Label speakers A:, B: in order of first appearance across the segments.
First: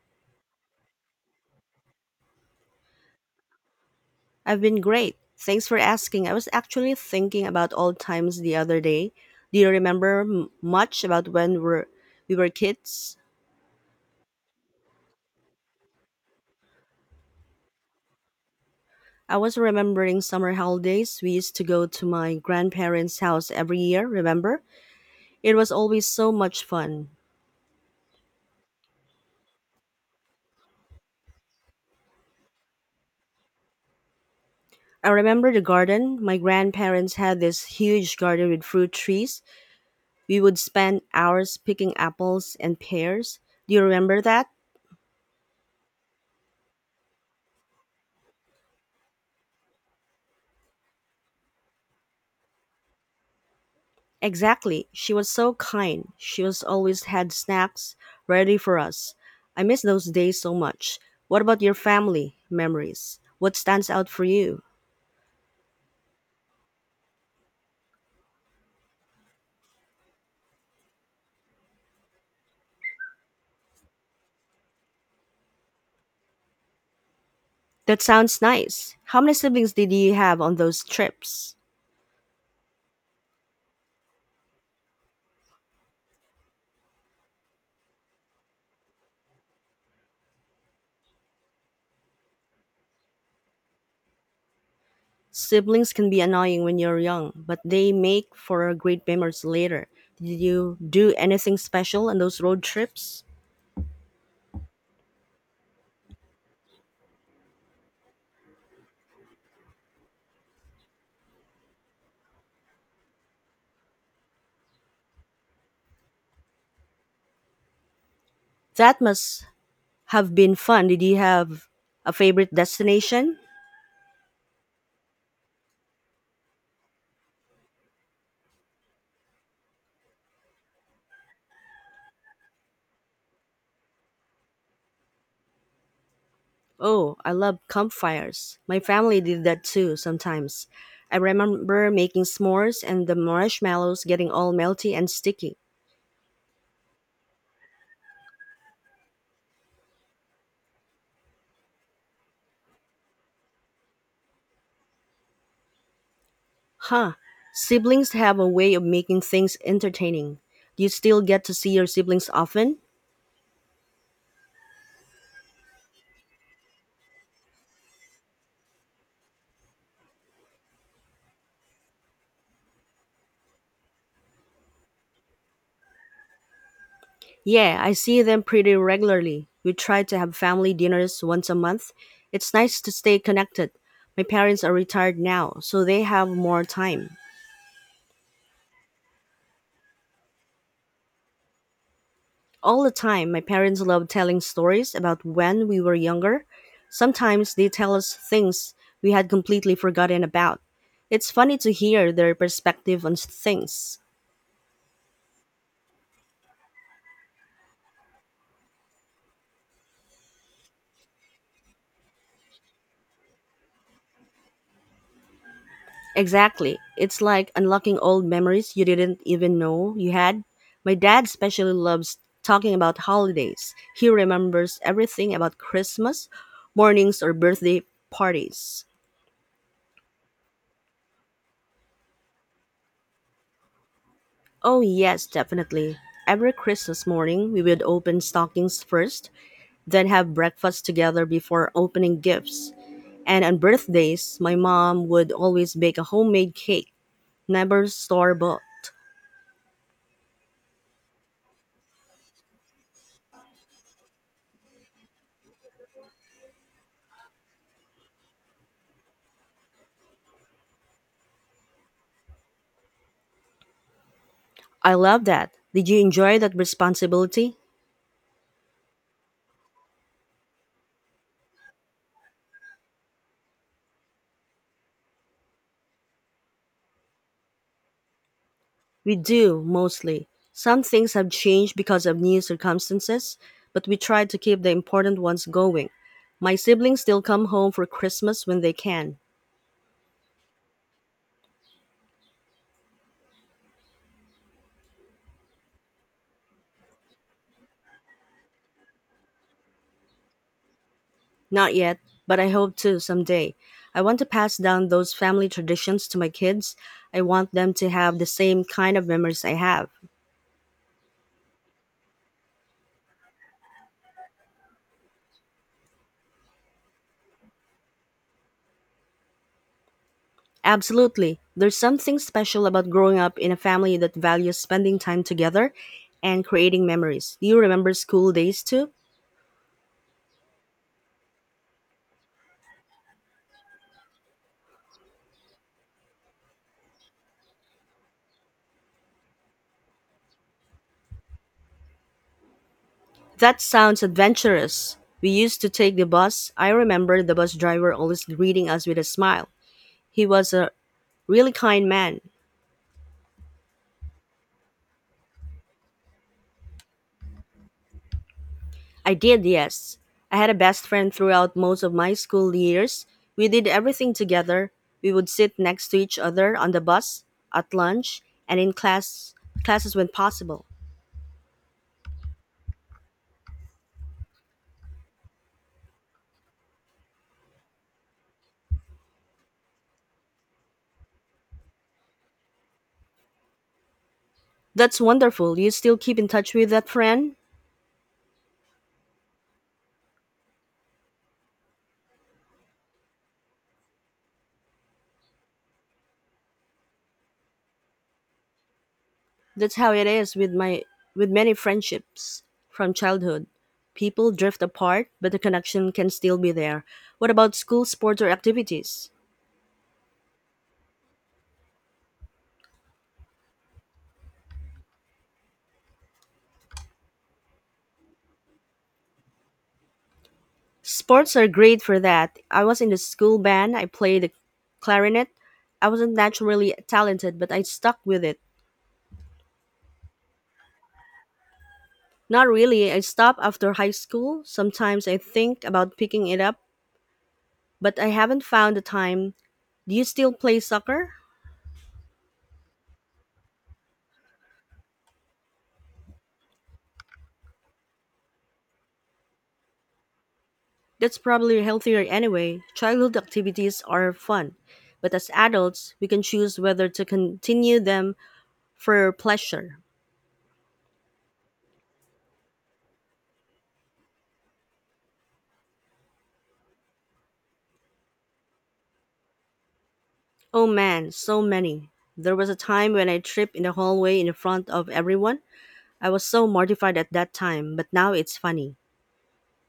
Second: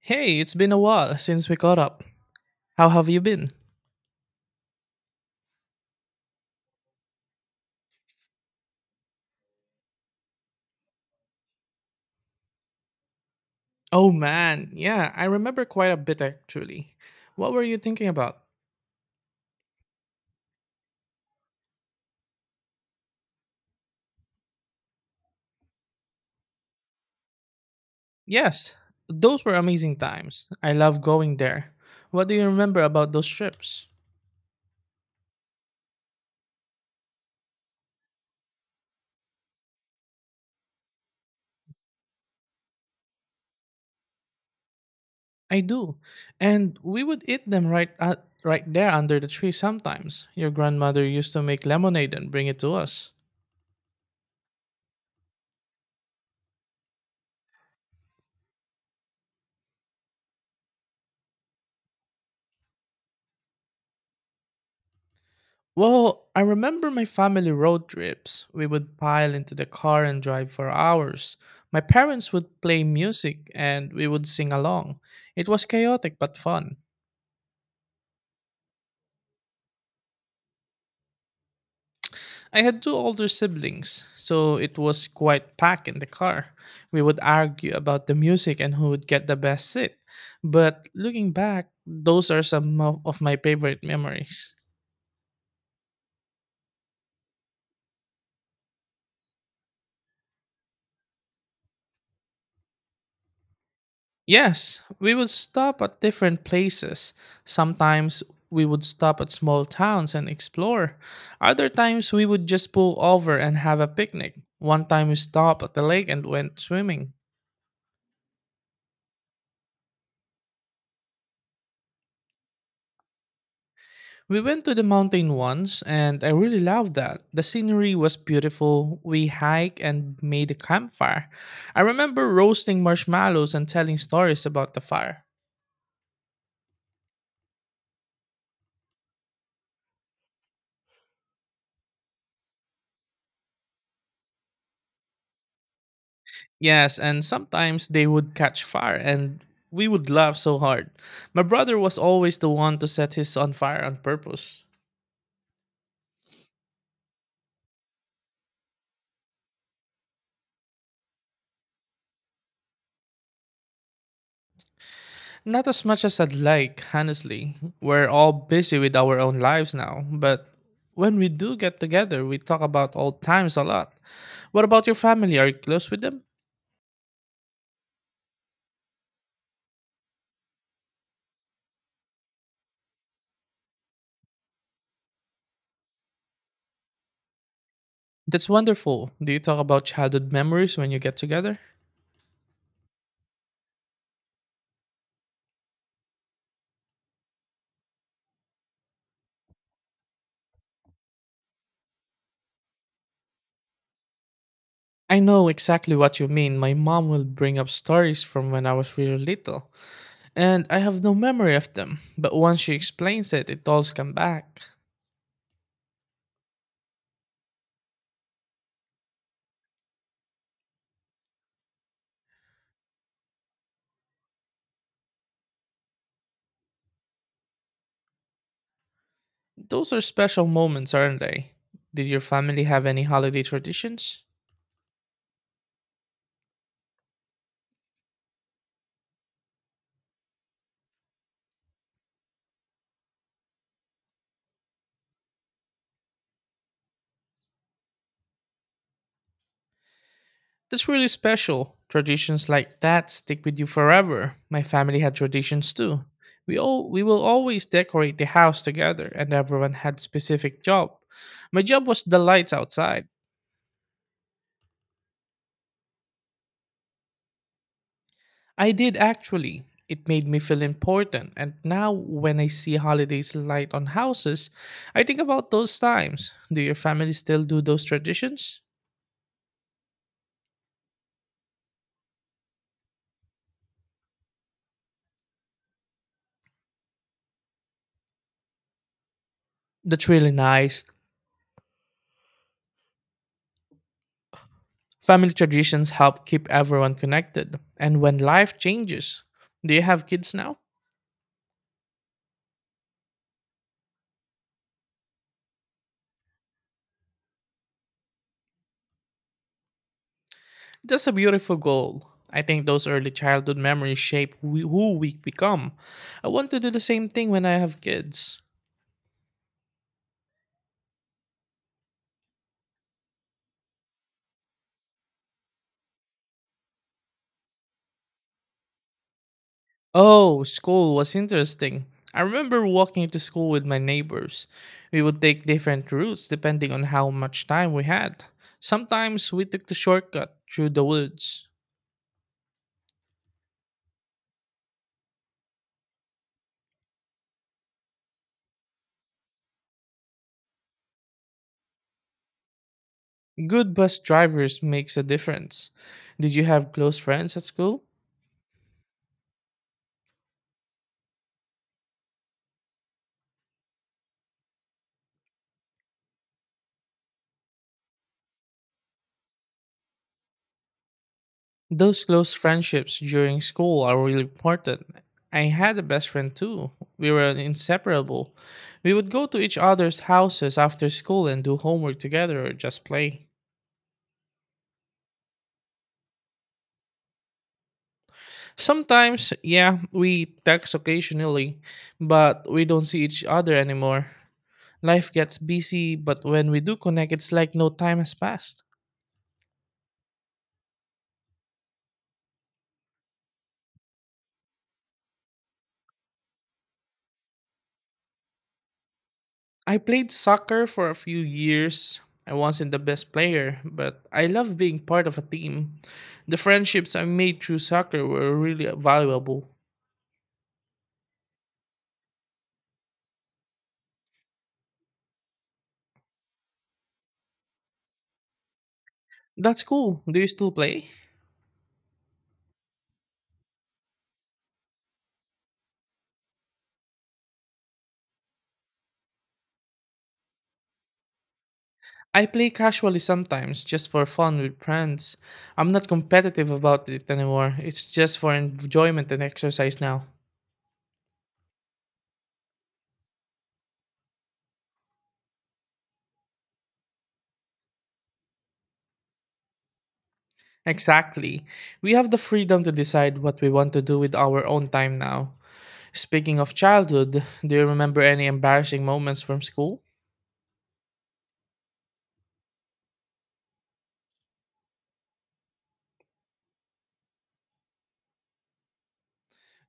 A: Hey, it's been a while since we caught up. How have you been?
B: I've been great. Thanks for asking. I was actually thinking about old times the other day. Do you remember much about when we were kids?
A: Oh man, yeah, I remember quite a bit actually. What were you thinking about?
B: I was remembering summer holidays. We used to go to my grandparents' house every year, remember? It was always so much fun.
A: Yes, those were amazing times. I love going there. What do you remember about those trips?
B: I remember the garden. My grandparents had this huge garden with fruit trees. We would spend hours picking apples and pears. Do you remember that?
A: I do. And we would eat them right there under the tree sometimes. Your grandmother used to make lemonade and bring it to us.
B: Exactly. She was so kind. She was always had snacks ready for us. I miss those days so much. What about your family memories? What stands out for you?
A: Well, I remember my family road trips. We would pile into the car and drive for hours. My parents would play music and we would sing along. It was chaotic but fun.
B: That sounds nice. How many siblings did you have on those trips?
A: I had two older siblings, so it was quite packed in the car. We would argue about the music and who would get the best seat. But looking back, those are some of my favorite memories.
B: Siblings can be annoying when you're young, but they make for great memories later. Did you do anything special on those road trips?
A: Yes, we would stop at different places. Sometimes we would stop at small towns and explore. Other times we would just pull over and have a picnic. One time we stopped at the lake and went swimming.
B: That must have been fun. Did you have a favorite destination?
A: We went to the mountain once and I really loved that. The scenery was beautiful. We hiked and made a campfire. I remember roasting marshmallows and telling stories about the fire.
B: Oh, I love campfires. My family did that too sometimes. I remember making s'mores and the marshmallows getting all melty and sticky.
A: Yes, and sometimes they would catch fire and we would laugh so hard. My brother was always the one to set his on fire on purpose.
B: Huh. Siblings have a way of making things entertaining. Do you still get to see your siblings often?
A: Not as much as I'd like, honestly. We're all busy with our own lives now, but when we do get together, we talk about old times a lot. What about your family? Are you close with them?
B: Yeah, I see them pretty regularly. We try to have family dinners once a month. It's nice to stay connected. My parents are retired now, so they have more time.
A: That's wonderful. Do you talk about childhood memories when you get together?
B: All the time, my parents love telling stories about when we were younger. Sometimes they tell us things we had completely forgotten about. It's funny to hear their perspective on things.
A: I know exactly what you mean. My mom will bring up stories from when I was really little, and I have no memory of them. But once she explains it, it all comes back.
B: Exactly. It's like unlocking old memories you didn't even know you had. My dad especially loves talking about holidays. He remembers everything about Christmas mornings, or birthday parties.
A: Those are special moments, aren't they? Did your family have any holiday traditions?
B: Oh, yes, definitely. Every Christmas morning, we would open stockings first, then have breakfast together before opening gifts. And on birthdays, my mom would always bake a homemade cake, never store bought.
A: That's really special. Traditions like that stick with you forever. My family had traditions too. We will always decorate the house together and everyone had specific job. My job was the lights outside.
B: I love that. Did you enjoy that responsibility?
A: I did actually. It made me feel important and now when I see holidays light on houses, I think about those times. Do your family still do those traditions?
B: We do, mostly. Some things have changed because of new circumstances, but we try to keep the important ones going. My siblings still come home for Christmas when they can.
A: That's really nice. Family traditions help keep everyone connected. And when life changes, do you have kids now?
B: Not yet, but I hope to someday. I want to pass down those family traditions to my kids. I want them to have the same kind of memories I have.
A: That's a beautiful goal. I think those early childhood memories shape who we become. I want to do the same thing when I have kids.
B: Absolutely. There's something special about growing up in a family that values spending time together and creating memories. Do you remember school days too?
A: Oh, school was interesting. I remember walking to school with my neighbors. We would take different routes depending on how much time we had. Sometimes we took the shortcut through the woods.
B: That sounds adventurous. We used to take the bus. I remember the bus driver always greeting us with a smile. He was a really kind man.
A: Good bus drivers makes a difference. Did you have close friends at school?
B: I did, yes. I had a best friend throughout most of my school years. We did everything together. We would sit next to each other on the bus, at lunch, and in classes when possible.
A: Those close friendships during school are really important. I had a best friend too. We were inseparable. We would go to each other's houses after school and do homework together or just play.
B: That's wonderful. You still keep in touch with that friend?
A: Sometimes, yeah, we text occasionally, but we don't see each other anymore. Life gets busy, but when we do connect, it's like no time has passed.
B: That's how it is with my with many friendships from childhood. People drift apart, but the connection can still be there. What about school sports or activities?
A: I played soccer for a few years. I wasn't the best player, but I loved being part of a team. The friendships I made through soccer were really valuable.
B: Sports are great for that. I was in the school band, I played the clarinet. I wasn't naturally talented, but I stuck with it.
A: That's cool. Do you still play?
B: Not really, I stopped after high school. Sometimes I think about picking it up, but I haven't found the time. Do you still play soccer?
A: I play casually sometimes, just for fun with friends. I'm not competitive about it anymore. It's just for enjoyment and exercise now.
B: That's probably healthier anyway. Childhood activities are fun, but as adults, we can choose whether to continue them for pleasure.
A: Exactly. We have the freedom to decide what we want to do with our own time now. Speaking of childhood, do you remember any embarrassing moments from school?
B: Oh man, so many. There was a time when I tripped in the hallway in front of everyone. I was so mortified at that time, but now it's funny.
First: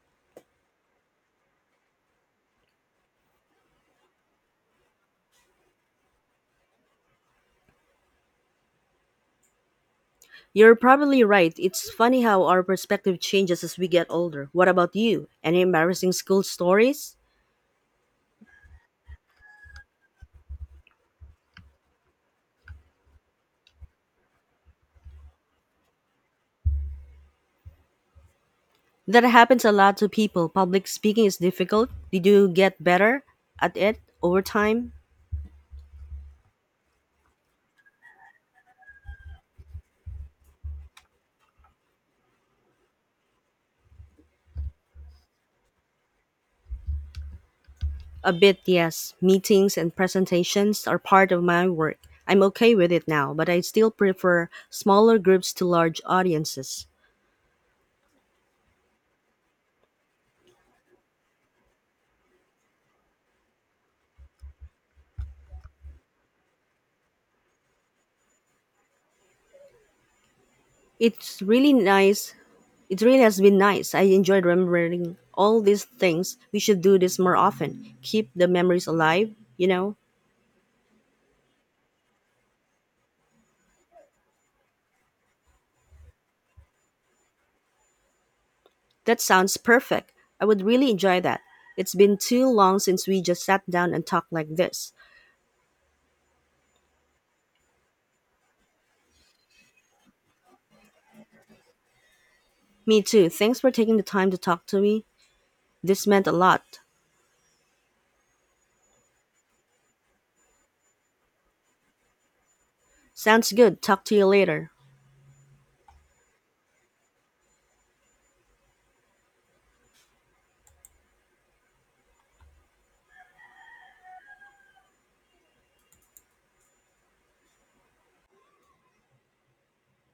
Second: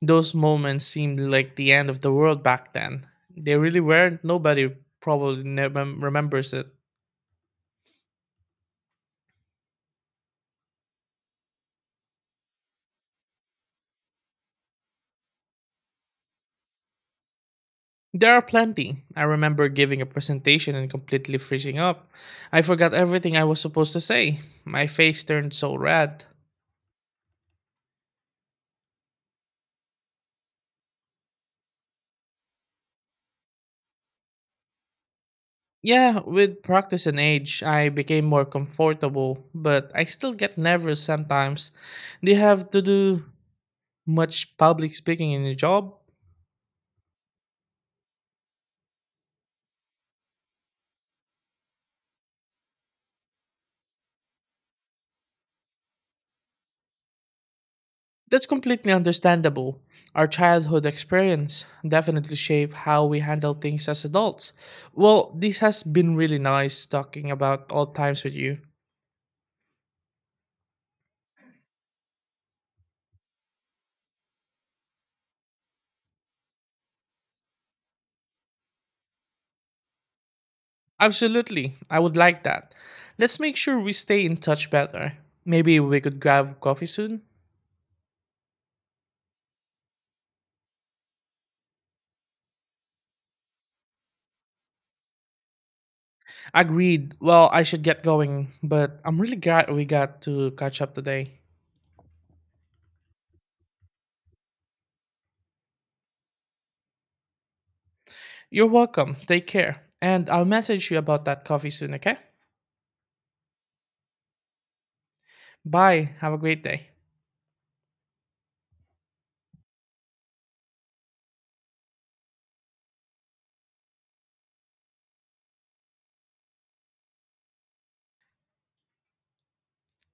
A: Those moments seemed like the end of the world back then. They really were. Nobody probably never remembers it.
B: You're probably right. It's funny how our perspective changes as we get older. What about you? Any embarrassing school stories?
A: There are plenty. I remember giving a presentation and completely freezing up. I forgot everything I was supposed to say. My face turned so red.
B: That happens a lot to people. Public speaking is difficult. Did you get better at it over time?
A: Yeah, with practice and age, I became more comfortable, but I still get nervous sometimes. Do you have to do much public speaking in your job?
B: A bit, yes. Meetings and presentations are part of my work. I'm okay with it now, but I still prefer smaller groups to large audiences.
A: That's completely understandable. Our childhood experience definitely shape how we handle things as adults. Well, this has been really nice talking about all times with you.
B: It's really nice. It really has been nice. I enjoyed remembering all these things. We should do this more often. Keep the memories alive, you know?
A: Absolutely. I would like that. Let's make sure we stay in touch better. Maybe we could grab coffee soon.
B: That sounds perfect. I would really enjoy that. It's been too long since we just sat down and talked like this.
A: Agreed. Well, I should get going, but I'm really glad we got to catch up today.
B: Me too. Thanks for taking the time to talk to me. This meant a lot.
A: You're welcome. Take care. And I'll message you about that coffee soon, okay?
B: Sounds good. Talk to you later.
A: Bye. Have a great day.